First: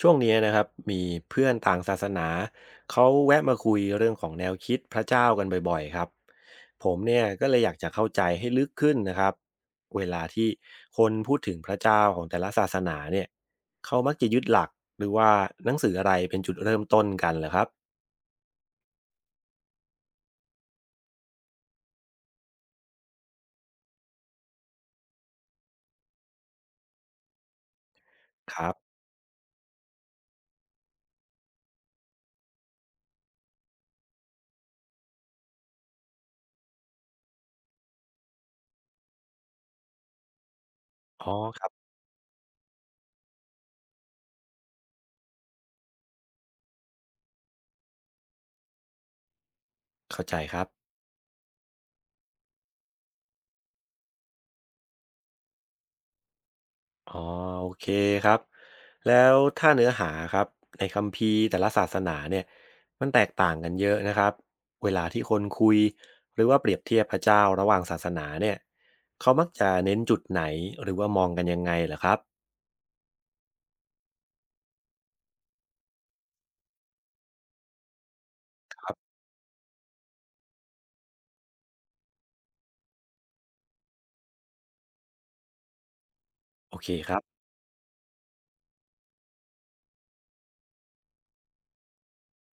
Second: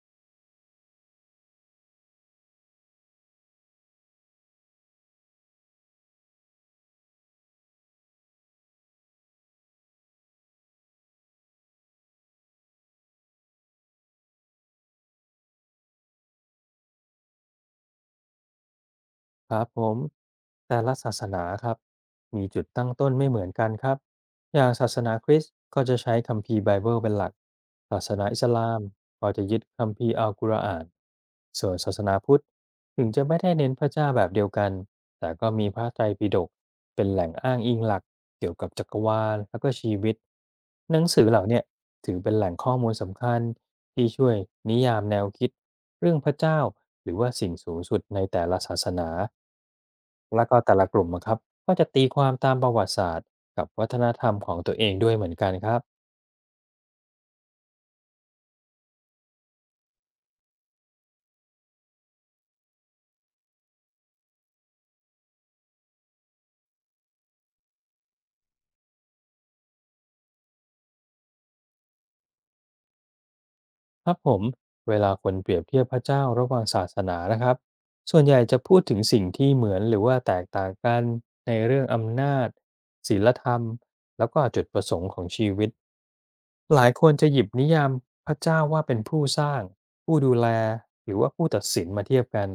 ช่วงนี้นะครับมีเพื่อนต่างศาสนาเขาแวะมาคุยเรื่องของแนวคิดพระเจ้ากันบ่อยๆครับผมเนี่ยก็เลยอยากจะเข้าใจให้ลึกขึ้นนะครับเวลาที่คนพูดถึงพระเจ้าของแต่ละศาสนาเนี่ยเขามักจะยึดหลักหรือว่าหนังสืออะไรเป็นจุดเริ่มต้นกันเหรอครับครับผมแต่ละศาสนาครับมีจุดตั้งต้นไม่เหมือนกันครับอย่างศาสนาคริสต์ก็จะใช้คัมภีร์ไบเบิลเป็นหลักศาสนาอิสครัลาบมก็จะยึดคัมภีร์อัลกุรอานส่วนศาสนาพุทธถึงจะไม่ได้เน้นพระเจ้าแบบเดียวกันแต่ก็มีพระไตรปิฎกเป็นแหล่งอ้างอิงหลักเกี่ยวกับจักรวาลและก็ชีวิตหนังสือ๋ออเหล่าคเนี้ รับถือเป็นแหล่งข้อมูลสำคัญที่ช่วยนิยามแนวคิดเรื่องพระเจ้าหรือว่าสิ่งสูงสุดในแต่ละศาสนาเข้าใจและคก็รับ แต่ละกลุ่มนะครับก็จะตีความตามประวัติศาสตร์กับวัฒนธรรมของตัวเองด้วยเหมือนกันครับอ๋อโอเคครับแล้วถ้าเนื้อหาครับในคัมภีร์แต่ละศาสนาเนี่ยมันแตกต่างกันเยอะนะครับเวลาที่คนคุยหรือว่าเปรียบเทียบพระเจ้าระหว่างศาสนาเนี่ยเขามักจะเน้นจุดไหนหรือว่ามองกันยังไงเหรอครับครับผมเวลาคนเปรียบเทียบพระเจ้าระหว่างศาสนานะครับส่วนใหญ่จะพูดครัถึงบสิ่งที่เหมือนหรือว่าแตกต่างกันในเรื่องอำนาจศีลธรรมแล้วก็จุดประสงค์ของชีวิต โอหลาเคยคคนรับจะหยิบนิยามพระเจ้าว่าเป็นผู้สร้างผู้ดูแลหรือว่าผู้ตัดสินมาเทียบกัน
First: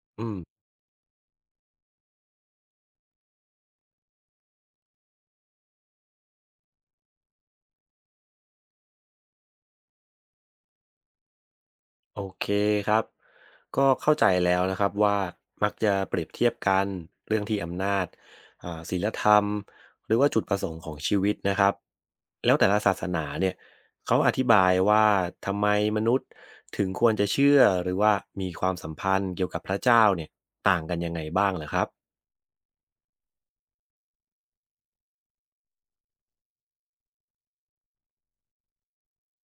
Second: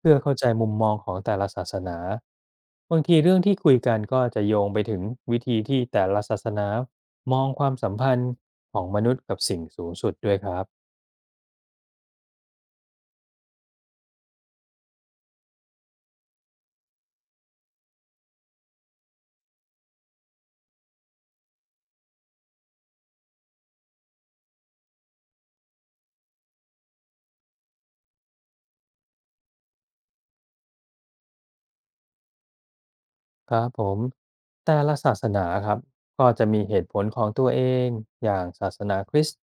เพื่ออืเข้าม ใจมุมมองของแต่ละศาสนาบางทีเรื่องที่คุยกันก็จะโยงไปถึงวิธีที่แต่ละศาสนามองความสัมพันธ์ของมนุษย์กับสิ่งสูงสุดด้วยครับ โอเคครับ ก็เข้าใจแล้วนะครับว่ามักจะเปรียบเทียบกันเรื่องที่อำนาจศีลธรรมหรือว่าจุดประสงค์ของชีวิตนะครับแล้วแต่ละศาสนาเนี่ยเขาอธิบายว่าทำไมมนุษย์ถึงควรจะเชื่อหรือว่ามีความสัมพันธ์เกี่ยวกับพระเจ้าเนี่ยต่างกันยังไงบ้างเหรอครับครับผมแต่ละศาสนาครับก็จะมีเหตุผลของตัวเองอย่างศาสนาคริสต์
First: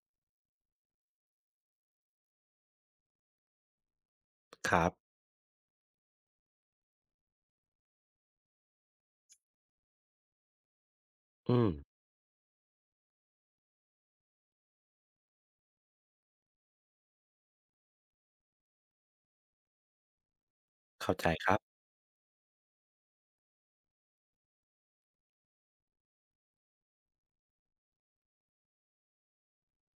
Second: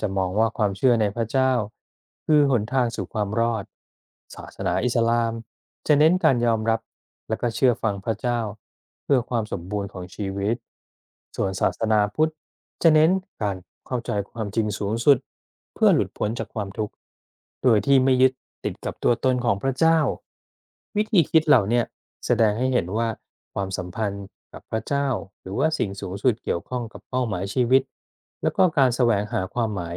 จะมองว่าความเชื่อในพระเจ้าคือหนทางสู่ความรอดศาสคนารัอิสบลามจะเน้นการยอมรับและก็เชื่อฟังพระเจ้าเพื่อความสมบูรณ์ของชีวิตส่วนอืมศาสนาพุทธจะเน้นการเข้าใจความจริงสูงสุดเพื่อหลุดพ้นจากความทุกข์โดยที่ไม่ยึดติดกับตัวตนของพระเจ้า วิเข้าธีใจคิดครัเหบล่าเนี่ยแสดงให้เห็นว่าความสัมพันธ์กับพระเจ้าหรือว่าสิ่งสูงสุดเกี่ยวข้องกับเป้าหมายชีวิตแล้วก็การแสวงหาความหมาย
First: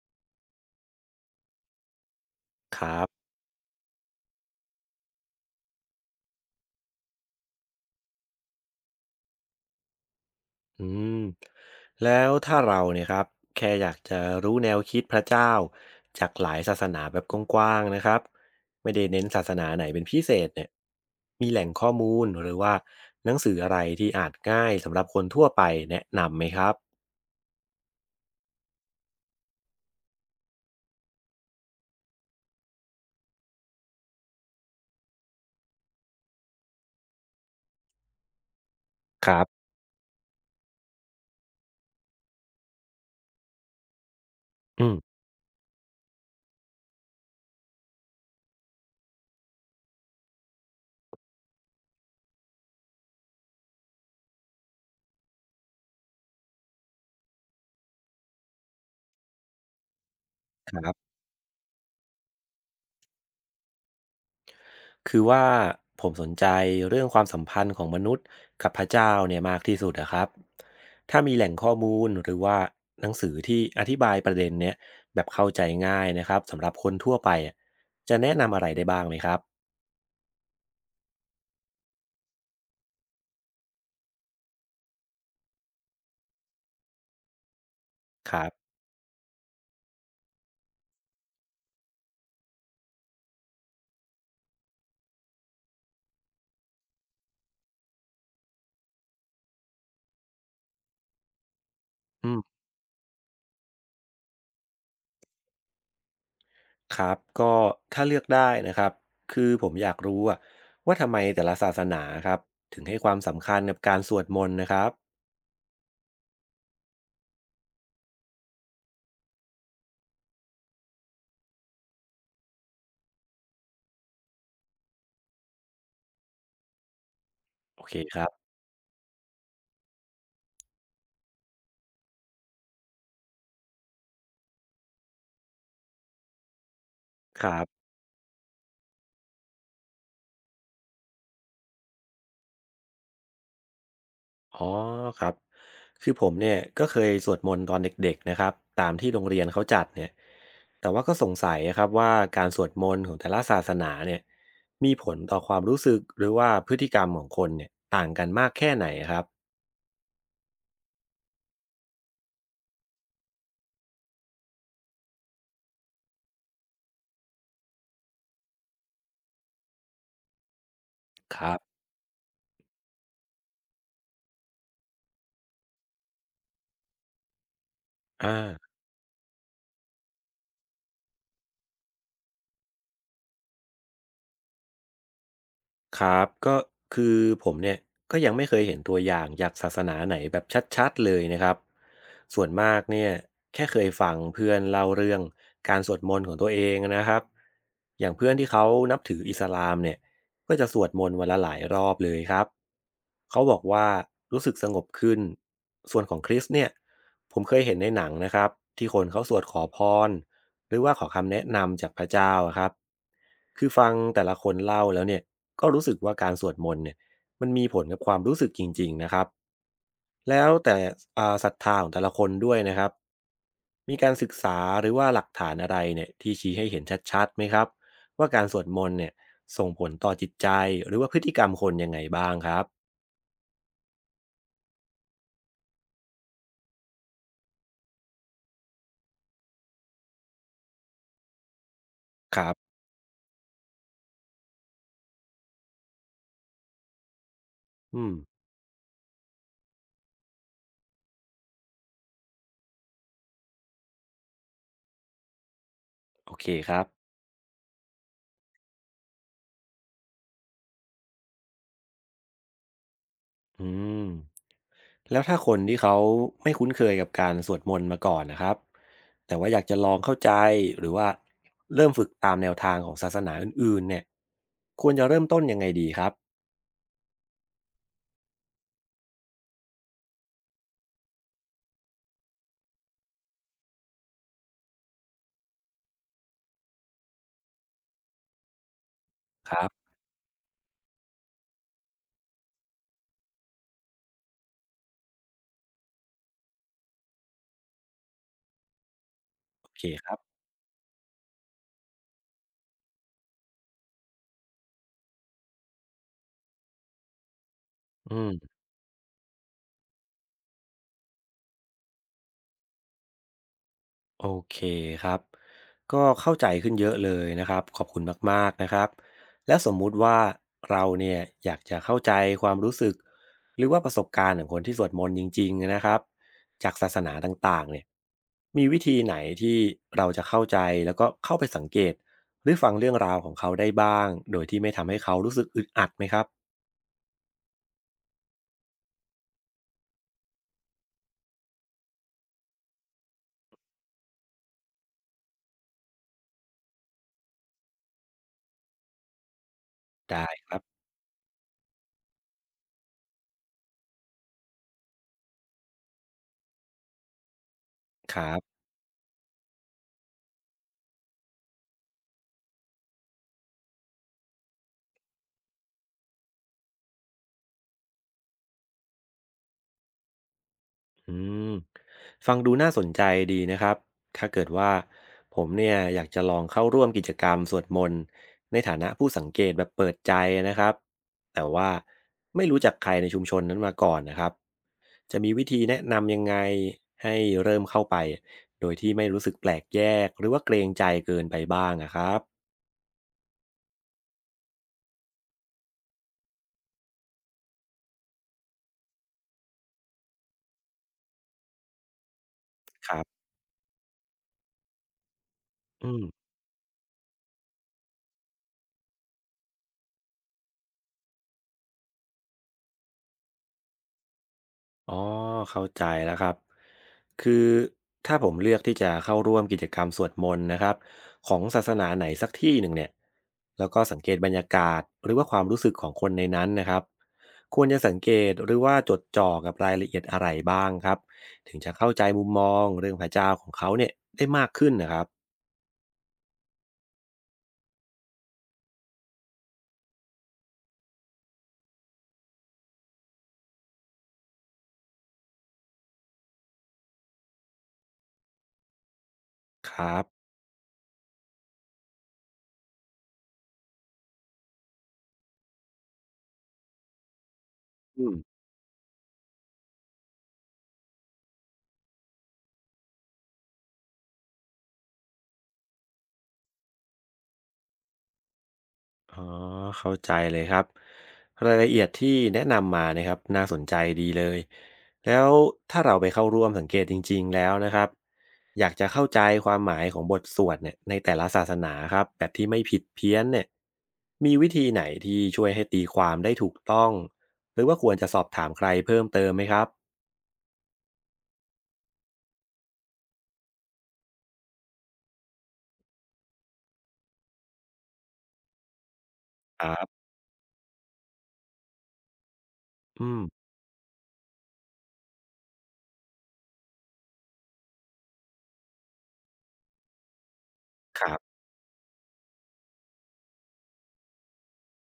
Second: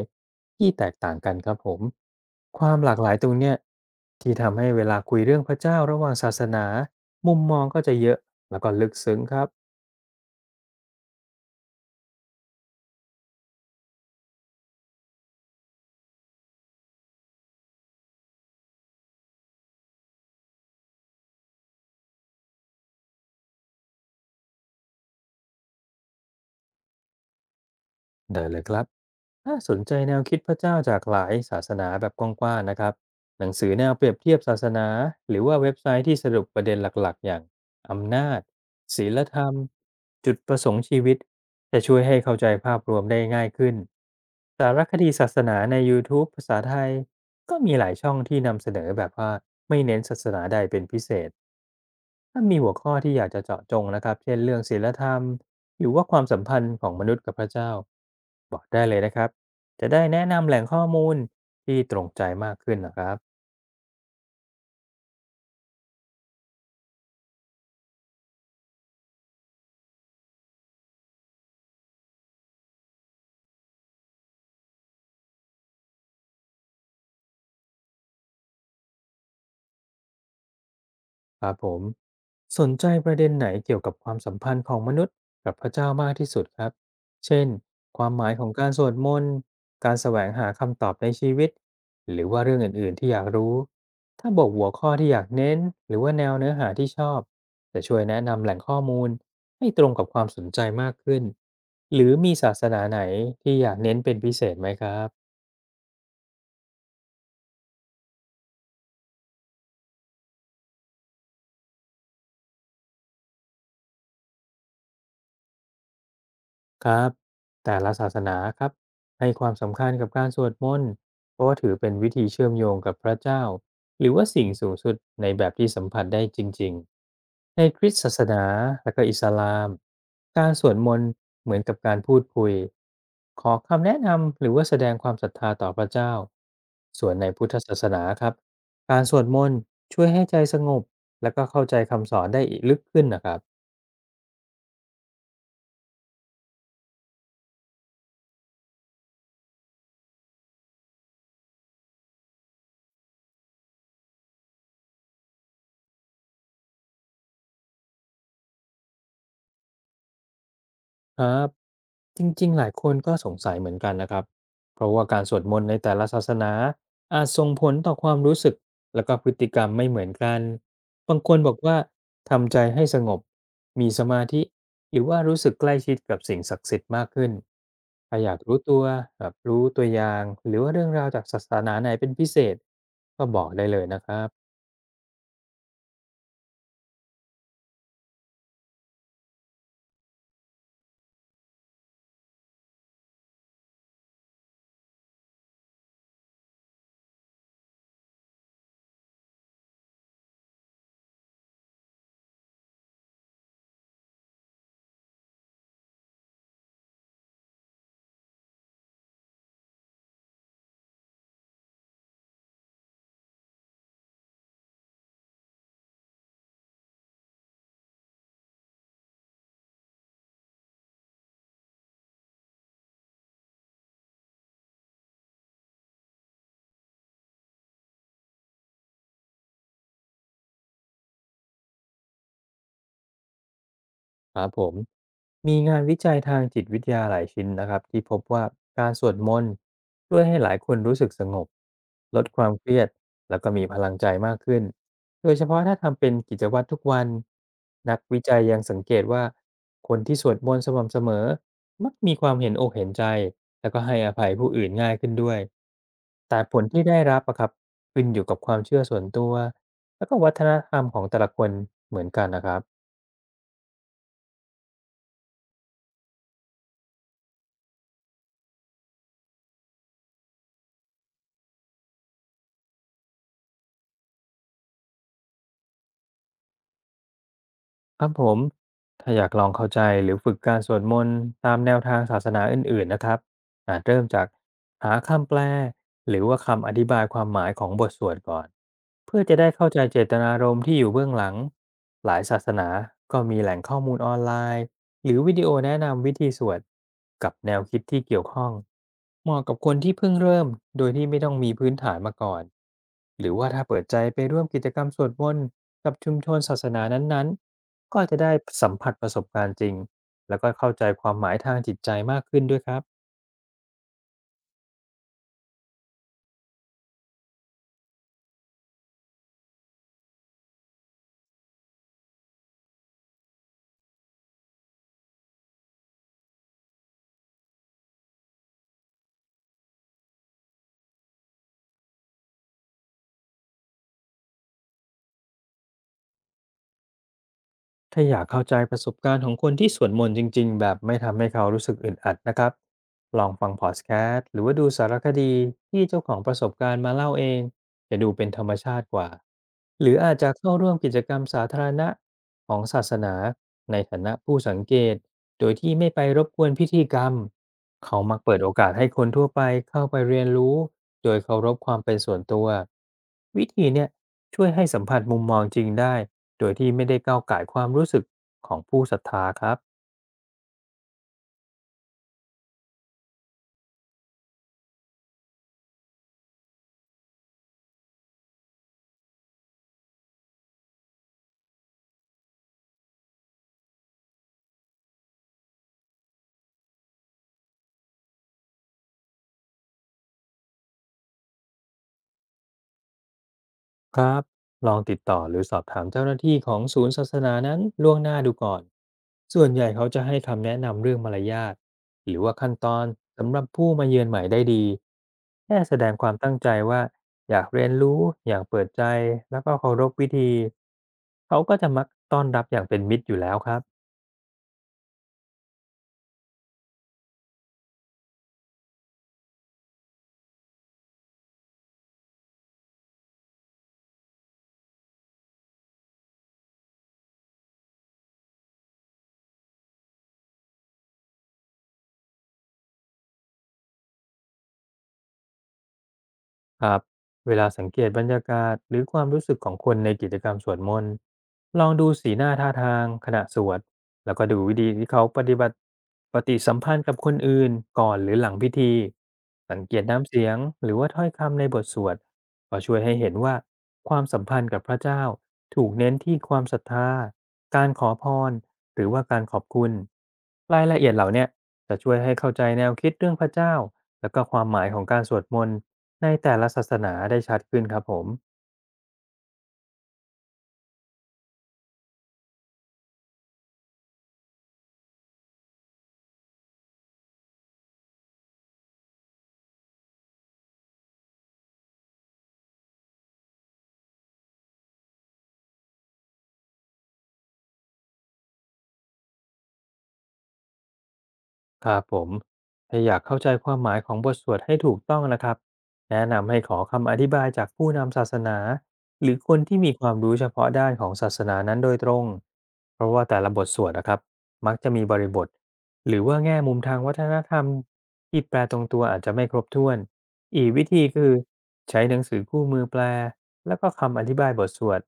ที่แตกต่างกันครับผมความคหรัลากหบ ลายตรงเนี้ยที่ทำให้เวลาคุยเรื่องพระเจ้าระหว่างศาสนามุมมองก็จะเยอะแล้วก็ลึกซึ้งครับอืมแล้วถ้าเราเนี่ยครับแค่อยากจะรู้แนวคิดพระเจ้าจากหลายศาสนาแบบกว้างๆนะครับไม่ได้เน้นศาสนาไหนเป็นพิเศษเนี่ยมีแหล่งข้อมูลหรือว่าหนังสืออะไรที่อ่านง่ายสำหรับคนทั่วไปแนะนำไหมครับเดิเลยครับ ถ้าสนใจแนวคิดพระเจ้าจากหลายศาสนาแบบกว้างๆนะครับหนังสือแนวเปรียบเทียบศาสนาหรือว่าเว็บไซต์ที่สรุปประเด็นหลักๆอย่างอำนาจศีลคธรัรรมบจุดประสงค์ชีวิตจะช่วยให้เข้าใจภาพรวมได้ง่ายขึ้นสารอืคมดีศาสนาใน YouTube ภาษาไทยก็มีหลายช่องที่นำเสนอแบบว่าไม่เน้นศาสนาใดเป็นพิเศษ ถ้ามีหัวข้อที่อยากจะเจาะจงนะครับ เช่นเรื่องศีลธรรม หรือว่าความสัมพันธ์ของมนุษย์กับพระเจ้า บอกได้เลยนะครับ จะได้แนะนำแหล่งข้อครับ มูลที่ตรงใจมากขึ้นนะครับ คือว่าผมสนใจเรื่องความสัมพันธ์ของมนุษย์กับพระเจ้าเนี่ยมากที่สุดนะครับถ้ามีแหล่งข้อมูลหรือว่าหนังสือที่อธิบายประเด็นเนี้ยแบบเข้าใจง่ายนะครับสำหรับคนทั่วไปอะจะแนะนำอะไรได้บ้างไหมครับครับผมสนใจประเด็นไหนเกี่ยวกับความสัมพันธ์ของมนุษย์กับพระเจ้ามากที่สุดครับ เช่นความหมาคยขรัอบงการสวดมนต์การแสวงหาคำตอบในชีวิต หรือว่าเรื่องอื่นๆที่อยากรู้ ถ้าบอกหัวข้อที่อยากเน้นหรือว่าแนวเนื้อหาที่ชอบจะช่วยแนะนำแหล่งข้อมูลให้ตรงกับความสนใจมากขึ้น หรืออืมีมศาสนาไหนที่อยากเน้นเป็นพิเศษไหมครับ ครับก็ถ้าเลือกได้นะครับคือผมอยากรู้อะว่าทำไมแต่ละศาสนาครับถึงให้ความสำคัญกับการสวดมนต์นะครับครับแต่ละศาสนาครับให้ความสำคัญกับการสวดมนต์เพราะว่าถือเป็นวิธีเชื่อมโยงกับพระเจ้าหรือว่าสิ่งสูงสุดในแบบที่สัมผัสได้จริงๆในคโอริเคสตศาคสรันาบและก็อิสลามการสวดมนต์เหมือนกับการพูดคุยขอคำแนะนำหรือว่าแสดงความศรัทธาต่อพระเจ้าส่วนในคพุทธรัศาสบ นาครับการสวดมนต์ช่วยให้ใจสงบและก็เข้าใจคำสอนได้อีกลึกขึ้นนะครับ อ๋อครับคือผมเนี่ยก็เคยสวดมนต์ตอนเด็กๆนะครับตามที่โรงเรียนเขาจัดเนี่ยแต่ว่าก็สงสัยครับว่าการสวดมนต์ของแต่ละศาสนาเนี่ยมีผลต่อความรู้สึกหรือว่าพฤติกรรมของคนเนี่ยต่างกันมากแค่ไหนครับครับจริงๆหลายคนก็สงสัยเหมือนกันนะครับเพราะว่าการสวดมนต์ในแต่ละศาสนาอาจส่งผลต่อความรู้สึกและก็พฤติกรรมไม่เหมือนกันบางคคนบรัอกบว่าทำใจให้สงบมีสมาธิหรือว่ารู้สึกใกล้ชิดกับสิ่งศักดิ์สิทธิ์มากขึ้นถ้าออ่า ยากรู้ตัวแบบรู้ตัวอย่างหรือว่าเรื่องราวจากศาสนาไหนเป็นพิเศษก็บอกได้เลยนะครับ ครับก็คือผมเนี่ยก็ยังไม่เคยเห็นตัวอย่างจากศาสนาไหนแบบชัดๆเลยนะครับส่วนมากเนี่ยแค่เคยฟังเพื่อนเล่าเรื่องการสวดมนต์ของตัวเองนะครับอย่างเพื่อนที่เขานับถืออิสลามเนี่ยก็จะสวดมนต์วันละหลายรอบเลยครับเขาบอกว่ารู้สึกสงบขึ้นส่วนของคริสเนี่ยผมเคยเห็นในหนังนะครับที่คนเขาสวดขอพรหรือว่าขอคำแนะนำจากพระเจ้าอะครับคือฟังแต่ละคนเล่าแล้วเนี่ย ก็รู้สึกว่าการสวดมนต์เนี่ยมันมีผลกับความรู้สึกจริงๆ นะครับแล้วแต่ศรัทธาของแต่ละคนด้วยนะครับมีการศึกษาหรือว่าหลักฐานอะไรเนี่ยที่ชี้ให้เห็นชัดๆ ไหมครับว่าการสวดมนต์เนี่ยส่งผลต่อจิตใจหรือว่าพฤติกรรมคนยังไงบ้างครับครับผมมีงานวิจัยทางจิตวิทยาหลายชิ้นนะครับที่พบว่าการสวดมนต์ช่วยให้หลายคนรู้สึกสงบลดคควารัมเคบรียดแล้วก็มีพลังใจมากขึ้นโดยเฉพาะถ้าทำเป็นกิจวัตรทุกวันนักอืมวิจัยยังสังเกตว่าคนที่สวดมนต์สม่ำเสมอมักมีความเห็นอกเห็นใจแล้วก็ให้อภัยผู้อื่นง่ายขึ้นด้วยโอแต่เคผลครัที่บได้รับอะครับขึ้นอยู่กับความเชื่อส่วนตัวแล้วก็วัฒนธรรมของแต่ละคนเหมือนกันนะครับ อืม แล้วถ้าคนที่เขาไม่คุ้นเคยกับการสวดมนต์มาก่อนนะครับแต่ว่าอยากจะลองเข้าใจหรือว่าเริ่มฝึกตามแนวทางของศาสนาอื่นๆเนี่ยควรจะเริ่มต้นยังไงดีครับครับผมถ้าอยากลองเข้าใจหรือฝึกการสวดมนต์ตามแนวทางศาสนาอื่นๆนะครับอาจเริ่มจากหาคำแปลหรือว่าคำอธิบายความหมายของบทสวดก่อนเพื่อจะได้ครัเข้าใจบเจตนารมณ์ที่อยู่เบื้องหลังหลายศาสนาก็มีแหล่งข้อมูลออนไลน์หรือวิดีโอแนะนำวิธีสวดกับแนวคิดที่เกี่ยวข้องเหมาะกับโอคนเคที่คเพิ่งรับเริ่มโดยที่ไม่ต้องมีพื้นฐานมาก่อนหรือว่าถ้าเปิดใจไปร่วมกิจกรรมสวดมนต์ กับชุมชนศาสนานั้นๆ ก็อืจะได้ม สัมผัสประสบการณ์จริง แล้วก็เข้าใจความหมายทางจิตใจมากขึ้นด้วยครับ โอเคครับก็เข้าใจขึ้นเยอะเลยนะครับขอบคุณมากๆนะครับและสมมุติว่าเราเนี่ยอยากจะเข้าใจความรู้สึกหรือว่าประสบการณ์ของคนที่สวดมนต์จริงๆนะครับจากศาสนาต่างๆเนี่ยมีวิธีไหนที่เราจะเข้าใจแล้วก็เข้าไปสังเกตหรือฟังเรื่องราวของเขาได้บ้างโดยที่ไม่ทำให้เขารู้สึกอึดอัดไหมครับถ้าอยากเข้าใจประสบการณ์ของคนที่สวดมนต์จริงๆแบบไม่ทำให้เขารู้สึกอึดอัดนะครับลองฟังพอดแคสต์หรือว่าดูสารคดีที่เจ้าของประสบการณ์มาเล่าเองจะดูเป็นธรรมชาติกว่าหรืออาได้จจะคเข้ารัร่วมบกิจกรรมสาธารณะของศาสนาในฐานะผู้สังเกตโดยที่ไม่ไปรบกวนพิธีกรรมเขาคมักรัเปิดโอบ กาสให้คนทั่วไปเข้าไปเรียนรู้โดยเคารพความเป็นส่วนตัววิธีเนี่ยช่วยให้สัมผัสมุมมองจริงได้ โดยที่ไม่ได้ก้าวก่ายความรู้สึกของผู้ศรัทธาครับอืมฟังดูน่าสนใจดีนะครับ ถ้าเกิดว่าผมเนี่ยอยากจะลองเข้าร่วมกิจกรรมสวดมนต์ในฐานะผู้สังเกตแบบเปิดใจนะครับ แต่ว่าไม่รู้จักใครในชุมชนนั้นมาก่อนนะครับ จะมีวิธีแนะนำยังไงให้เริ่มเข้าไปโดยที่ไม่รู้สึกแปลกแยกหรือว่าเกรงใจเกินไปบ้างนะครับครับ ลองติดต่อหรือสอบถามเจ้าหน้าที่ของศูนย์ศาสนานั้นล่วงหน้าดูก่อน ส่วนใหญ่เขาจะให้คำแนะนำเรื่องมารยาทหรือว่าขั้นตอนครับสำหรับผู้มาเยือนใหม่ได้ดีแค่แสดอืงม ความตั้งใจว่าอยากเรียนรู้อย่างเปิดใจแล้วก็เคารพวิธี เขาก็จะมักต้อนรับอย่างเป็นมิตรอยู่แล้วครับ อ๋อเข้าใจแล้วครับคือถ้าผมเลือกที่จะเข้าร่วมกิจกรรมสวดมนต์นะครับของศาสนาไหนสักที่หนึ่งเนี่ยแล้วก็สังเกตบรรยากาศหรือว่าความรู้สึกของคนในนั้นนะครับควรจะสังเกตหรือว่าจดจ่อกับรายละเอียดอะไรบ้างครับถึงจะเข้าใจมุมมองเรื่องพระเจ้าของเขาเนี่ยได้มากขึ้นนะครับครับเวลาสังเกตบรรยากาศหรือความรู้สึกของคนในกิจกรรมสวดมนต์ลองดูสีหน้าท่าทางขณะสวดแล้วก็ดูวิธีที่เขาปฏิบัติปฏิสัมพันธ์กับคนอื่นก่อนหรือหลังพิธีสังคเกตรับน้ำเสียงหรือว่าถ้อยคำในบทสวดก็ช่วยให้เห็นว่าความสัมพันธ์กับพระเจ้าถูกเน้นที่ความศรัทธาการขออืพม รหรือว่าการขอบคุณรายละเอียดเหล่าเนี้ยจะช่วยให้เข้าใจแนวคิดเรื่องพระเจ้าและก็ความหมายของการสวดมนต์ ในแต่ละศาสนาได้ชัดขึ้นครับผมอ๋อเข้าใจเลยครับรายละเอียดที่แนะนำมานะครับน่าสนใจดีเลยแล้วถ้าเราไปเข้าร่วมสังเกตจริงๆแล้วนะครับอยากจะเข้าใจความหมายของบทสวดเนี่ยในแต่ละศาสนาครับแบบที่ไม่ผิดเพี้ยนเนี่ยมีวิธีไหนที่ช่วยให้ตีความได้ถูกต้องหรือว่าควรจะสอบถามใครเพิ่มเติมไหมครับครับผมถ้าอยากเข้าใจความหมายของบทสวดให้ถูกต้องนะครับแนะนำให้ขอคำอธิบายจากผู้นำศาสนาหรือคนที่คมีรัความบรู้เฉพาะด้านของศาสนานั้นโดยตรงเพราะอืว่าแต่มละบทสวดนะครับมักจะมีบริบทหรือว่าแง่มุมทางวัฒนธรรมที่แปลตรงตัวอาจจะไม่ครบถ้วนอีกวิธีคคือรับใช้หนังสือคู่มือแปล แล้วก็คำอธิบายบทสวด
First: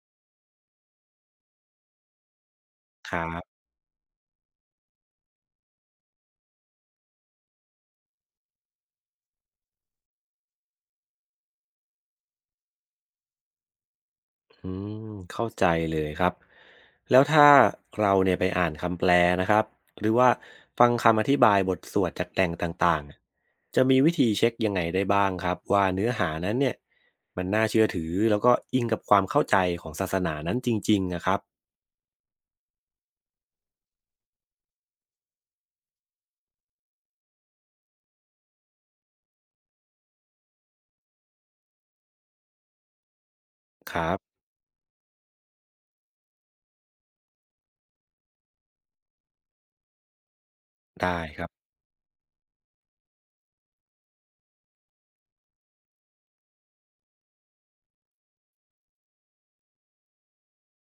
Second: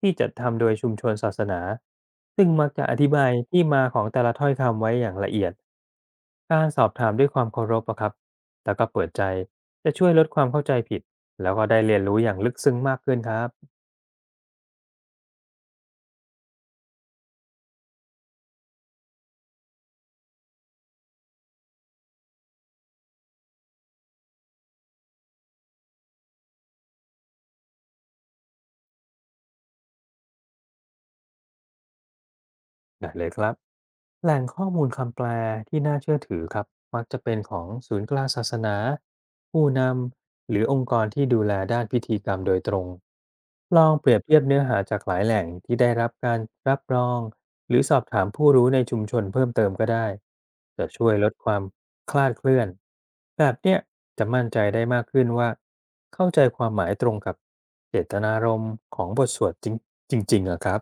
ที่จัดทำโดยชุมชนศาสนาซึ่งมักจะอธิครับายบ ที่มาของแต่ละถ้อยคำไว้อย่างละเอียดการสอบถามด้วยความเคารพอะครับแล้วก็เปิดใจจะช่วยลดความเข้าใจผิดแล้วก็ได้เรียนรู้อย่างลึกซึ้งมากขึ้นครับ อืมเข้าใจเลยครับแล้วถ้าเราเนี่ยไปอ่านคำแปลนะครับหรือว่าฟังคำอธิบายบทสวดจากแหล่งต่างๆอะจะมีวิธีเช็คยังไงได้บ้างครับว่าเนื้อหานั้นเนี่ยมันน่าเชื่อถือแล้วก็อิงกับความเข้าใจของศาสนานั้นจริงๆนะครับได้เลยครับแหล่งข้อมูลคำแปลที่น่าเชื่อถือครับมักจะเป็นของศูนย์กลางศาสนาผู้นำหรือองค์กรที่ดูแลด้านพิธีกรรมโดยตรงลอคงรัเปรียบบเทียบเนื้อหาจากหลายแหล่งที่ได้รับการรับรองหรือสอบถามผู้รู้ในชุมชนเพิ่มเติมก็ได้จะช่วยได้ลดครัคบ วามคลาดเคลื่อนแบบเนี้ยจะมั่นใจได้มากขึ้นว่าเข้าใจความหมายตรงกับเจตนารมณ์ของบทสวดจริงจริงๆอะครับ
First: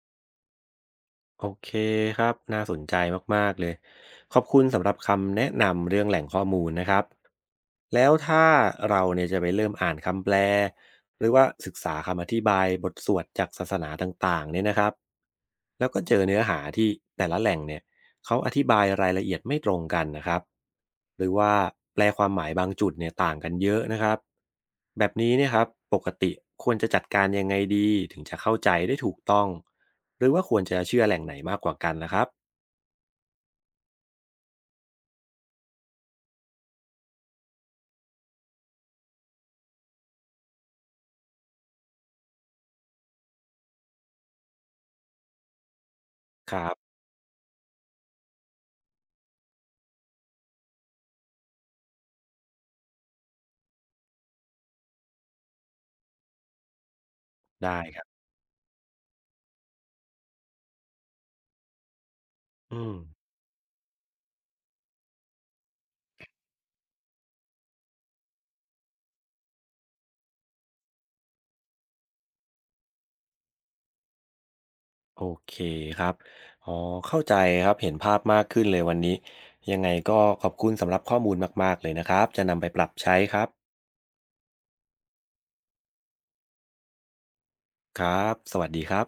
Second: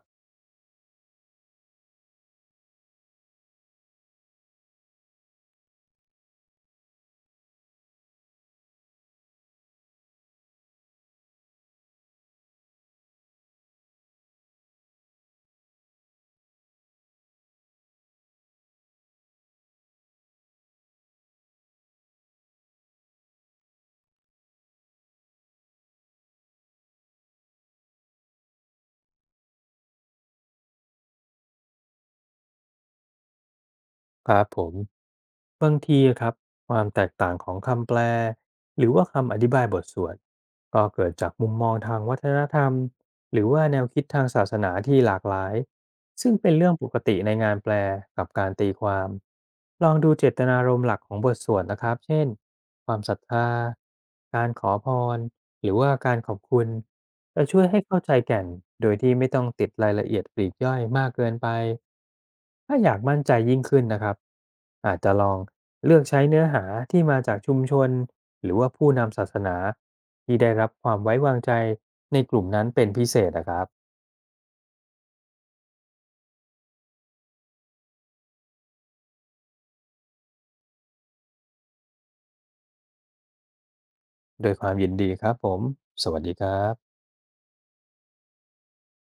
โอเคครับน่าสนใจมากๆเลยขอบคุณสำหรับคำแนะนำเรื่องแหล่งข้อมูลนะครับแล้วถ้าเราเนี่ยจะไปเริ่มอ่านคำแปลหรือว่าศึกษาคำอธิบายบทสวดจากศาสนาต่างๆเนี่ยนะครับแล้วก็เจอเนื้อหาที่แต่ละแหล่งเนี่ยเขาอธิบายรายละเอียดไม่ตรงกันนะครับหรือว่าแปลความหมายบางจุดเนี่ยต่างกันเยอะนะครับแบบนี้เนี่ยครับปกติควรจะจัดการยังไงดีถึงจะเข้าใจได้ถูกต้อง หรือว่าควรจะเชื่อแหล่งไหนมากกว่ากันนะครับ ครับผมบางทีอะครับความแตกต่างของคำแปลหรือว่าคำอธิบายบทสวดก็เกิดจากมุมมองทางวัฒนธรรมหรือว่าแนวคิดทางศาสนาที่หลากหลาย ซึ่งเป็คนรัเรื่องปบ กติในงานแปลกับการตีความลองดูเจตนารมณ์หลักของบทสวดนะครับเช่นความศรัทธาการขอพรหรือว่าการขอบคุณจะช่วยได้ให้คเข้ารับ ใจแก่นโดยที่ไม่ต้องติดรายละเอียดปลีกย่อยมากเกินไปถ้าอือม ยากมั่นใจยิ่งขึ้นนะครับอาจจะลองเลือกใช้เนื้อหาที่มาจากชุมชนหรือว่าผู้นำศาสนาที่ได้รับความไว้วางใจในกลุ่มนั้นเป็นพิเศษนะครับ โอเคครับ อ๋อ เข้าใจครับ เห็นภาพมากขึ้นเลยวันนี้ ยังไงก็ขอบคุณสำหรับข้อมูลมากๆเลยนะครับ จะนำไปปรับใช้ครับ ด้วยความยินดีครับผม สวัสดีครับครับ สวัสดีครับ